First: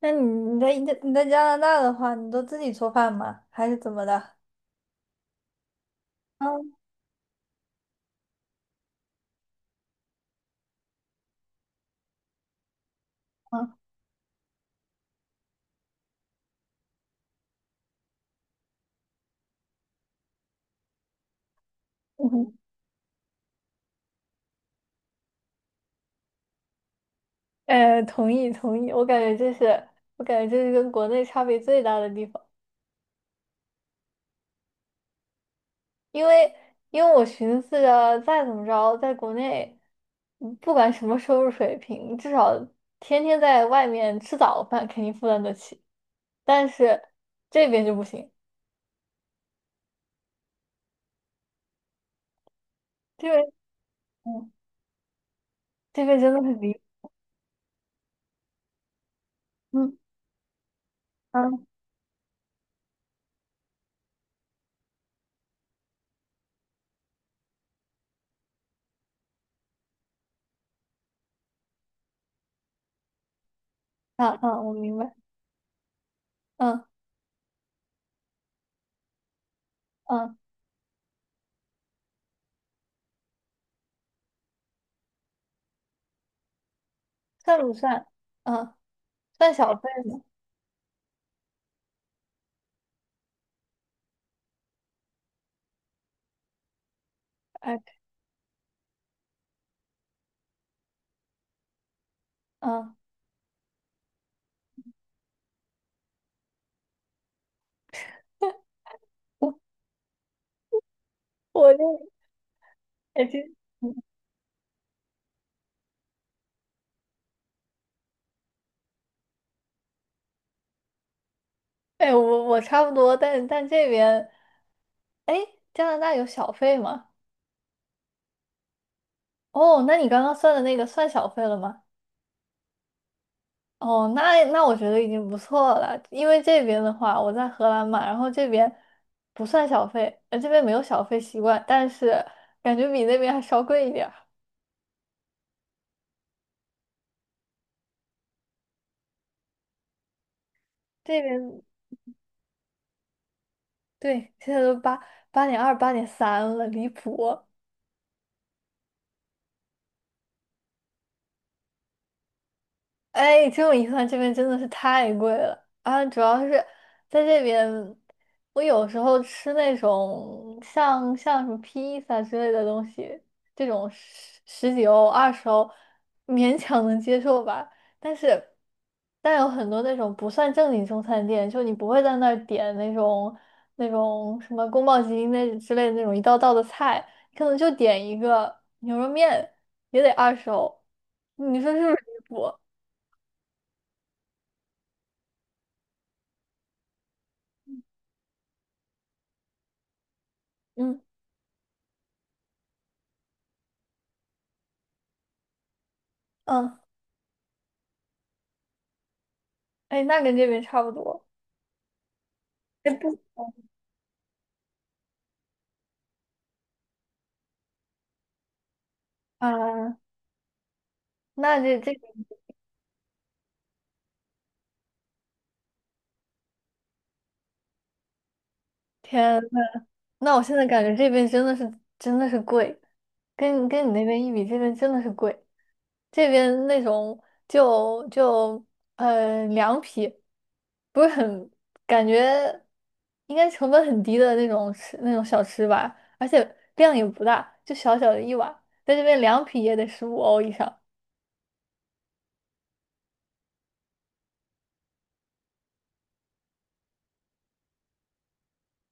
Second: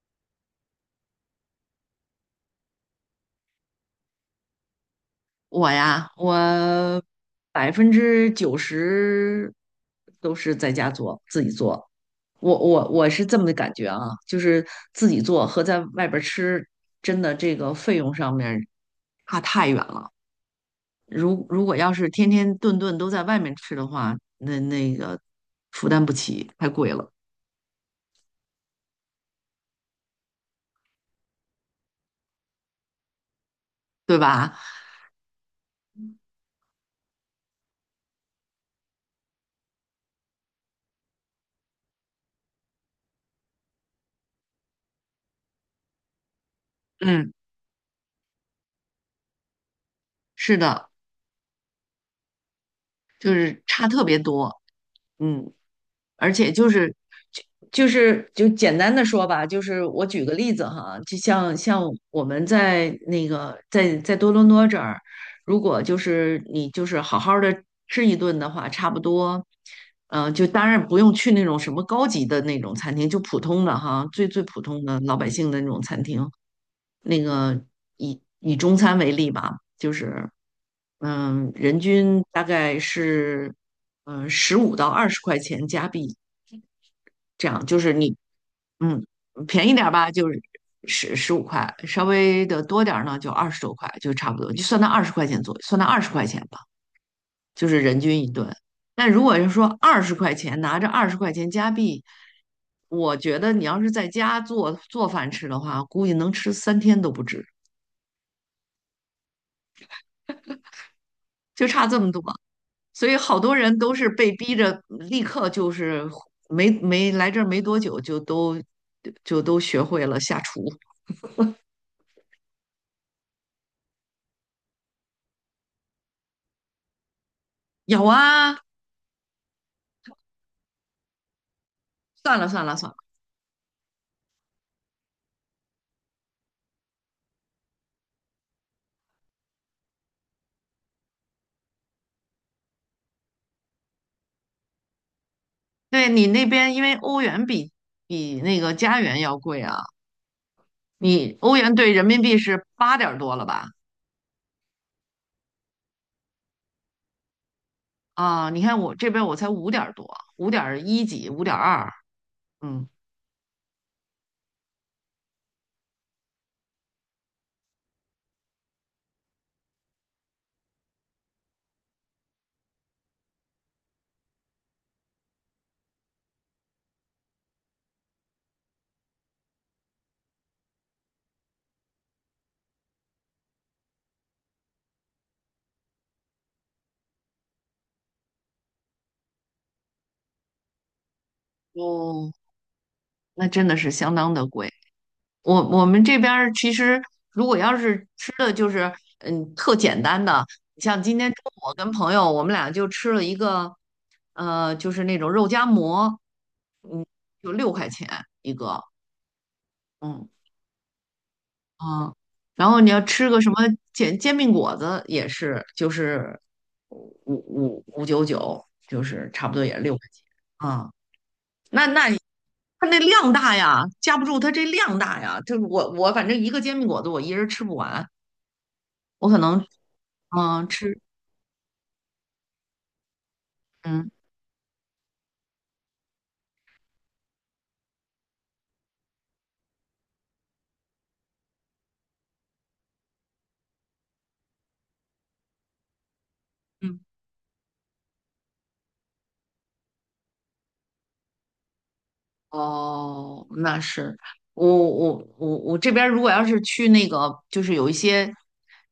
那你你在加拿大的话，你都自己做饭吗？还是怎么的？我呀，嗯我90%都是在家做，自己做。我是这么的嗯感觉啊，就是自己做和在外边儿吃，真的这个费用上面儿差太远了。如果要是天嗯，天顿顿都在外面吃的话，那个负担不起，太贵了，同意同意，我感觉这是跟国内差别最大的地方，对吧？因为因为我寻思着再怎么着，在国内，不管什么收入水平，至少天天在外面吃早饭肯定负担得起，但是嗯，这边就不行，是的，这就边是差特别嗯多。嗯，这边真而的且很就离，是就就是就简单的说吧，就是嗯我举个例子哈，就像嗯像我们在那个在在多伦多这儿，如果就是你就是好好的吃一顿的话，差不多，就当然不用去那种什么高级的那种餐厅，就普通的哈，啊最啊，普我通明的白，老百姓的那种餐厅。嗯那个以中餐为例吧，就是嗯，人均大概是15到20块钱加币。这算样不就是算？你，嗯。嗯，算便小宜点费儿吧，吗？就是十五块，稍微的多点儿呢，就二十多块，就差不多，就算到二十块钱左右，算到二十块钱吧，就是哎，人均一顿。但如果是说二十块钱，拿着二十块钱加币，嗯，我觉得你要是在家做做饭吃的话，估计能吃3天都不止，我就我差这就么多。所以哎，其好实多人嗯都是被逼着立刻就是没来这儿没多久就都学会了下厨。哎，我差不多，但这边哎，加拿大有小费吗？有啊，哦，那你刚刚算的那个算小费了吗？算了算了算了。哦，那我觉得已经不错了，因为这边的话，我在荷兰嘛，然后这边不算小费，这边没有小费习惯，但是感觉比那边还稍贵一点儿。对，你那边因为欧元比那个加元要贵啊，这你欧边元兑人民币是8点多了吧？对，现在都八8.2、8.3了，离谱。啊，你看我这边我才5点多，5点1几，5点2，嗯。哎，这么一传这边真的是太贵了啊！主要是在这边，我有时候吃那种像什么披萨之类的东西，这种十几欧、二十欧，勉强能接受吧。但是，但有很多那种不算正经中餐店，就你不会在那儿点那种什么宫保鸡丁那之类的那种一道道的菜，可能就点一个牛肉面也得二十欧，你说是不是离哦，谱？那真的是相当的贵。我们这边儿其实如果要是吃的就是特简单的，嗯像今天中午我跟朋友我们俩就吃了一个，就是那种肉夹馍，嗯，就六块钱一个。哎，那嗯，跟这边差不多。嗯，然后这你要不，吃个什么煎饼果子也是，就是5.99，就是差不多也是六啊，块钱啊。那这那这那你它那量大呀，架不住它这量大呀。就我反正一个煎饼果子我一人吃不完，我可天，能那我现在感觉吃这边真的是贵，跟你那嗯边一比，这边真的是贵。这边那种就凉皮，不是很感觉应该成本很低的那种吃那种小吃吧，而且量嗯。也不大，就小小的一碗，在这边凉皮也得15欧以上。哦，那是我这边儿如果要是去那个，就是有一些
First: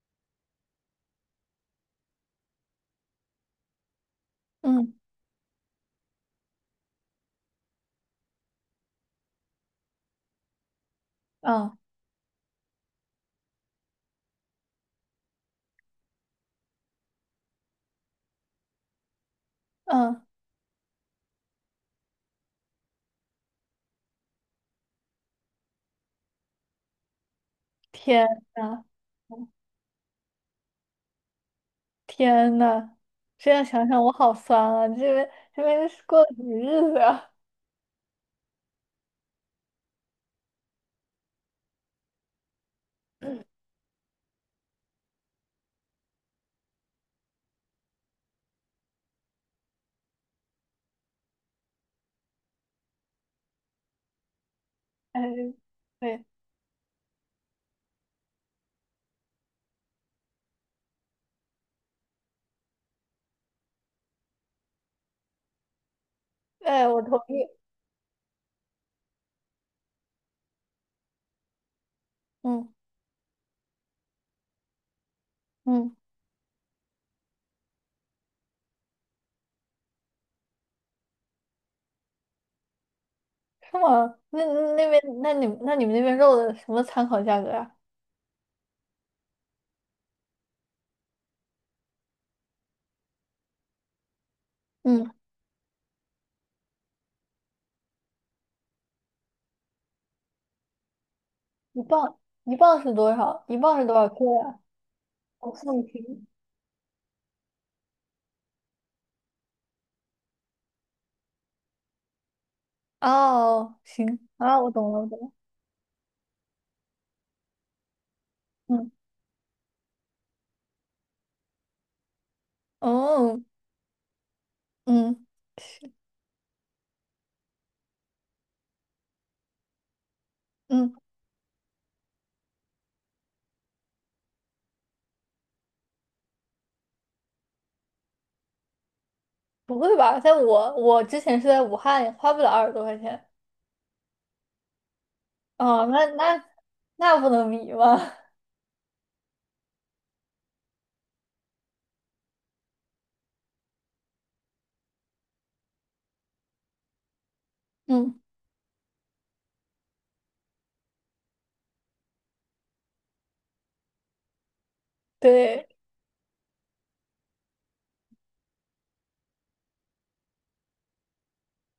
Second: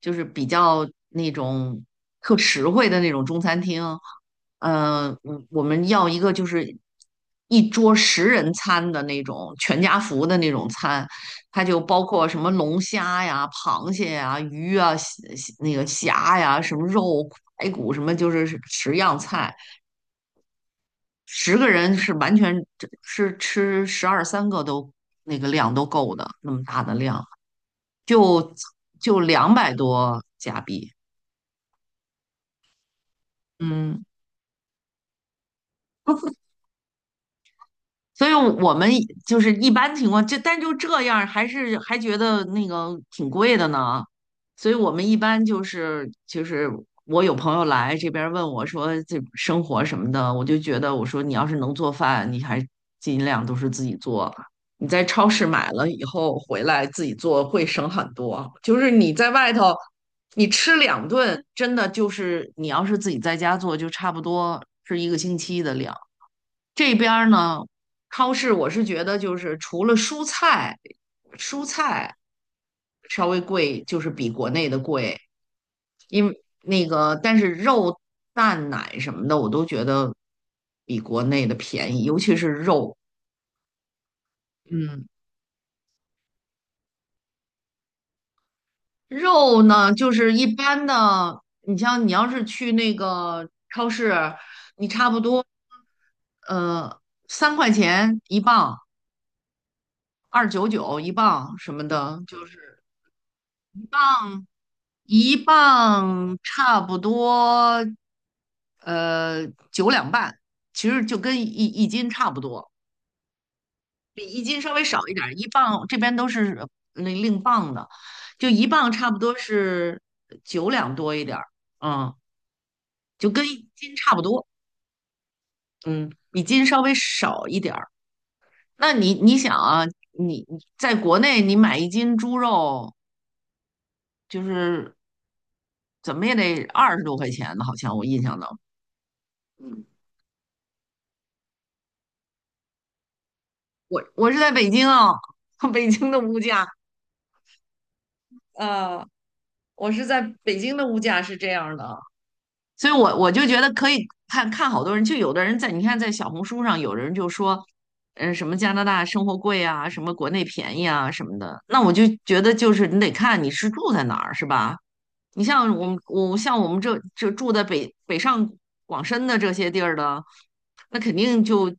就是比较那种特实惠的那种中餐厅，嗯我们要一个就是一桌10人餐的那种全家福的那种餐，它嗯就包括什么龙虾呀、螃蟹呀、鱼啊、虾那个虾呀、什么肉、排骨什么，就是10样菜。嗯，10个人是完全是吃12、13个都量都够的，那么大的量，天就呐！就200多加币。天呐，这样想想嗯，我好酸啊！这边这边是过了什么日子啊？所以我们就是一般情况，但这样，还是觉得那个挺贵的呢。所以我们一般就是我有朋友来这边问我说这生活什么的，我就觉得我说你要是能做饭，你还尽量都是自己做。你在 哎，超市买了以对，后回来自己做会省很多。就是你在外头，你吃2顿，真的就是你要是自己在家做，就差不多是一个星期的量。哎，这我边同儿意。呢，超市我是觉得就是除了蔬菜，蔬菜嗯稍微贵，就是比国内的贵。嗯，那个，但是肉、蛋、奶什么的，我都觉得比国内的便宜，尤其是肉。是吗？那那边嗯，那你那你们那边肉的什么参考价格啊？肉呢，就是一般的，你像你要是去那个超市，你差嗯，不多呃3块钱1磅，2.99一磅什一么磅的，就一磅是。是多少？一磅是多少克呀？一我算不清。磅差不多，呃，9两半，其实就跟一斤差不多，哦，行比一啊，斤我稍微懂了，我少一懂点了。儿。一磅这边都是那另磅的，就一嗯，磅差不多是9两多一点儿，嗯，就哦，跟一斤差不多，嗯，是，嗯，比斤稍微少一点儿。那你想啊，你嗯，在国内你买一斤猪肉就是怎么也得二十多块钱呢，好像我印象当中。不会吧？在我之前是在武汉，花不了20多块钱。我是在北京啊，哦，北那京的物那价，那不能比吗？呃，我是在北京的物价是这样的，所以我就觉得可以看看好多人，就有的人在你看在小红书上，有人就说，嗯，什么加拿大生活贵啊，什么国内便宜啊什么的，那我就觉得就是你得看你是住在哪儿，是吧？你对，像我们我像我们这住在北上广深的这些地儿的，那肯定就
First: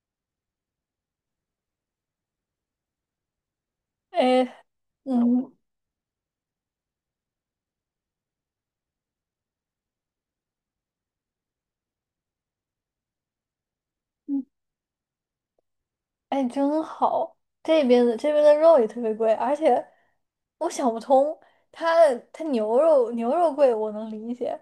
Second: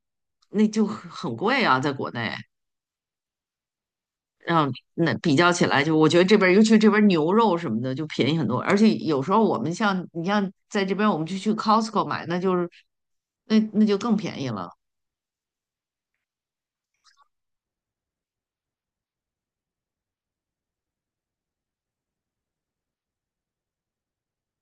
那就很贵啊，在国内。哎，嗯，那比嗯较起来就，我觉得这边儿尤其这边儿牛肉什么的就便宜很多，而且有时候我们像你像在这边，我们就去 Costco 买，那就更便嗯，宜了。哎，真好。这边的肉也特别贵，而且我想不通，它牛肉贵我能理解，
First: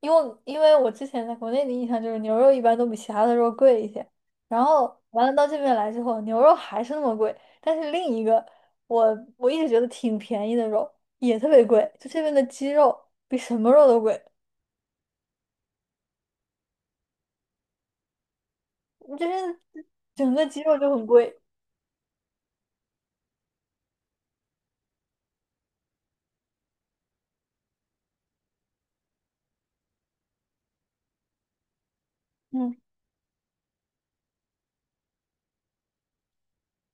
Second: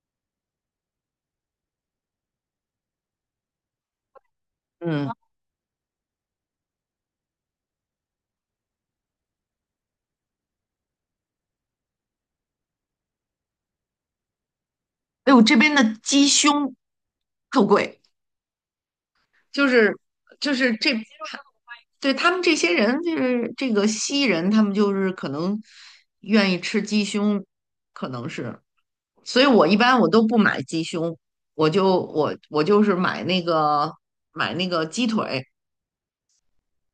因为我之前在国内的印象就是牛肉一般都比其他的肉贵一些，然后嗯，完了到这边来之后，牛肉还是那么贵，但是另一个我一直觉得挺便宜的肉也特别贵，就这边的鸡肉比什么肉都贵，哎呦，这边的鸡胸特贵，就就是是整个就鸡肉是就这，很贵。对他们这些人就是这个西人，他们就是可能愿意吃鸡胸，可能是，所以我一般都不买鸡胸，我嗯。就是买那个鸡腿。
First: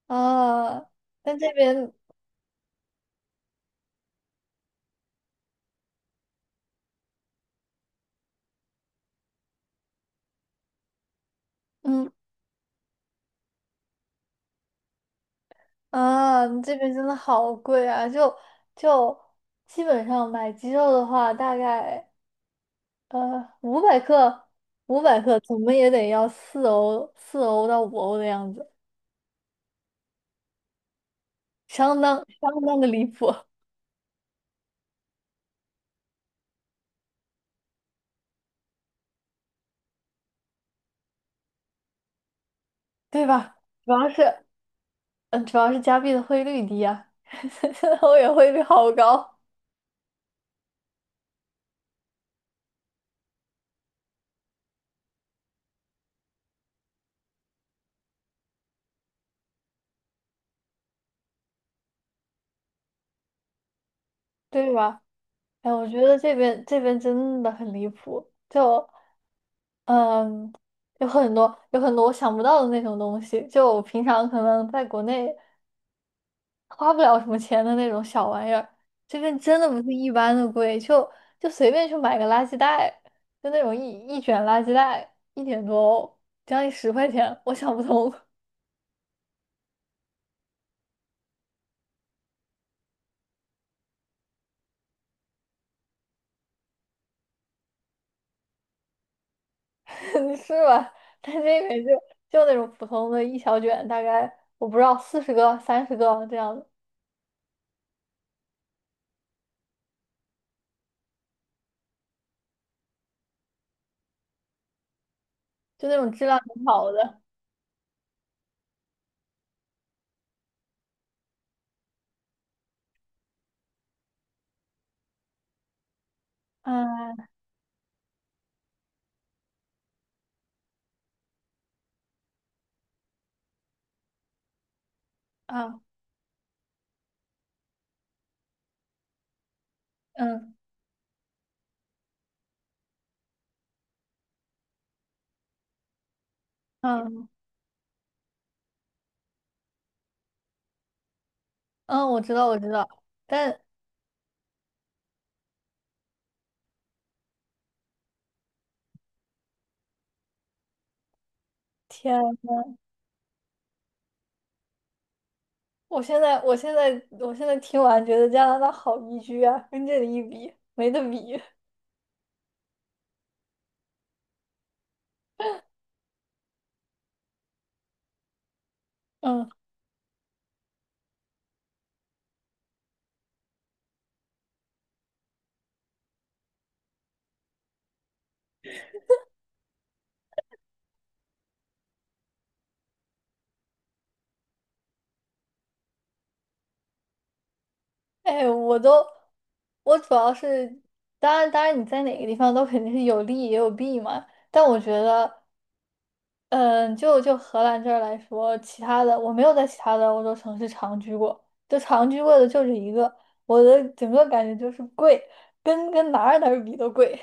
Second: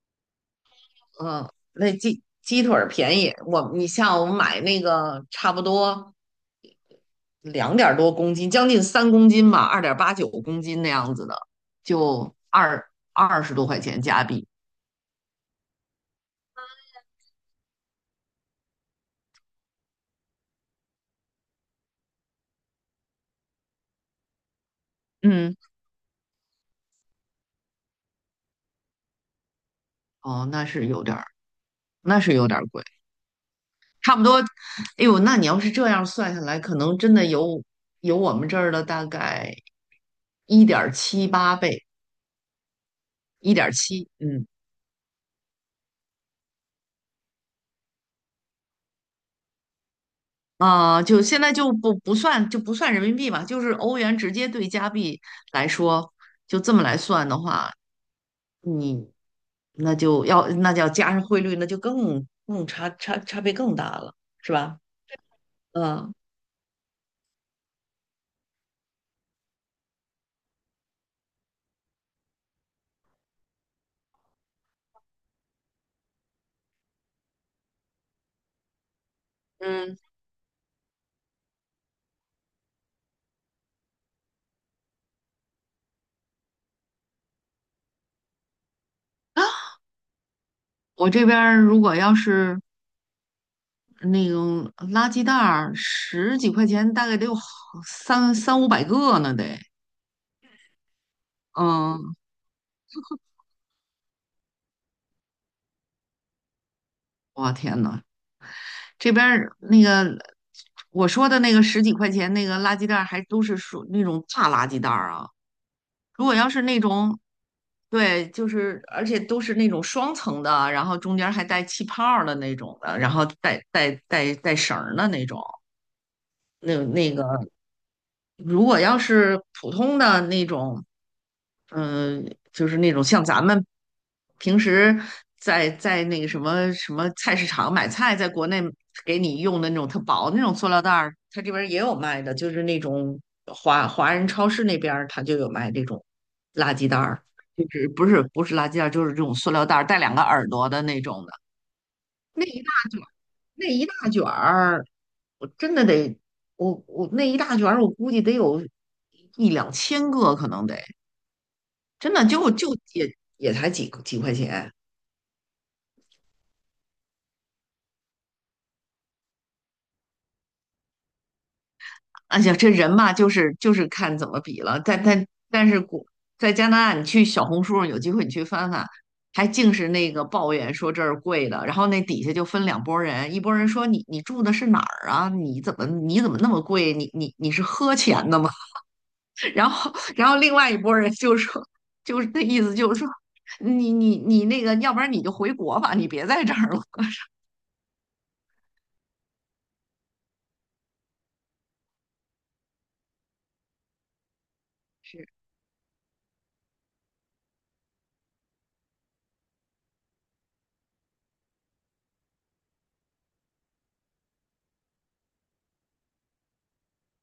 啊，但这嗯，边，那鸡腿儿便宜，我你像我们买那个差不多2点多公斤，将近3公斤吧，2.89公斤那样子的，嗯就二二十多块钱加币。啊，这边真的好贵啊！就基本上买鸡肉的话，大概呃五百克，五百克嗯，怎么也得要四欧，四欧到五欧的样子，哦，那是有点儿，相当那是有点相儿当贵，的离谱，差不多。哎呦，那你要是这样算下来，可能真的有我们这儿的大概1.78倍，对一吧？点主要七，是，嗯。嗯，主要是加币的汇率低啊，现在欧元汇率好高，啊、就现在就不不算就不算人民币吧，就是欧元直接对加币来说，就这么来算的话，你那就要那就要加上汇率，那就更差别更大了，是对吧？吧？哎，我觉嗯得这边真的很离谱，就。嗯，有很多我想不到的那种东西，就我平常可能在国内花不了什么钱的那种小玩意儿，这边真的不是嗯。一般的贵，就随便去买个垃圾袋，就那种一卷垃圾袋一点多欧将近10块钱，我想不通，我这边儿如果要是那种垃圾袋儿，十几块钱，大概得有好三500个呢，得。是吧？但这边就嗯，就那种普通的一小卷，大概我不知道40个、30个这样的，我天呐，这边儿那个我说的那个十几块钱那个垃圾袋，还都是属那种大垃圾袋儿啊。就那种质如果量要是很那好种，的，对，就是而且都是那种双层的，然后中间还带气泡儿的那种的，然后带绳儿的那种，那嗯那个。如果要是普通的那种，嗯、就是那种像咱们平时在啊在那个什么菜市场买菜，在国内给你用的那种特薄的那嗯种塑料袋儿，它这边儿也有卖的，就是那种华人超市那边儿它就有卖这种垃圾袋儿，嗯。就是不是垃圾袋儿，就是这种塑料袋儿带两个耳朵的那种的。嗯，我知道，我知道，但那一大卷儿，我真的得，我那一大卷儿，我估计得有1,2千个，可能得，真天，的就也才几块钱。我现在听完觉得加拿大好宜居啊，跟这里一比，没得比。而呀，这人嘛，就是看怎么比了。但是在加拿大，你去小红书上有机会你去翻翻，还嗯，净是那个抱怨说这儿贵的，然后那底下就分两拨人，一拨人说你住的是哪儿啊？你怎么那么贵？你是喝钱的吗？然后另外一拨人就说，就是那意思就是说，你那个，要不然你就回国吧，你别在这儿了。哎，我都，我主要是，当然，当然你在哪个地方都肯定是有利也有弊嘛，但我觉是，得，嗯，就荷兰这儿来说，其他的我没有在其他的欧洲城市长居过，就长居过的就这一个，我的整个感觉就是贵，跟哪儿哪儿比都贵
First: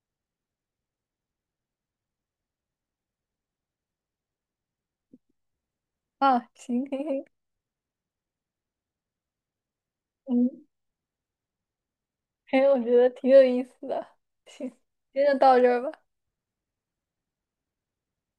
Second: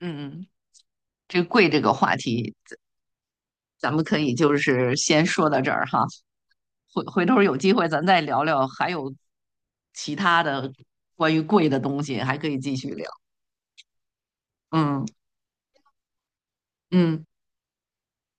嗯，这贵这个话题，咱们可以就是先说到这儿哈，啊，行行回行，回头有机会咱再聊聊，还有其他嗯。的关于贵的东西，还可以哎，继我续觉聊。得挺有意思的。行，嗯今天就到这儿吧。嗯。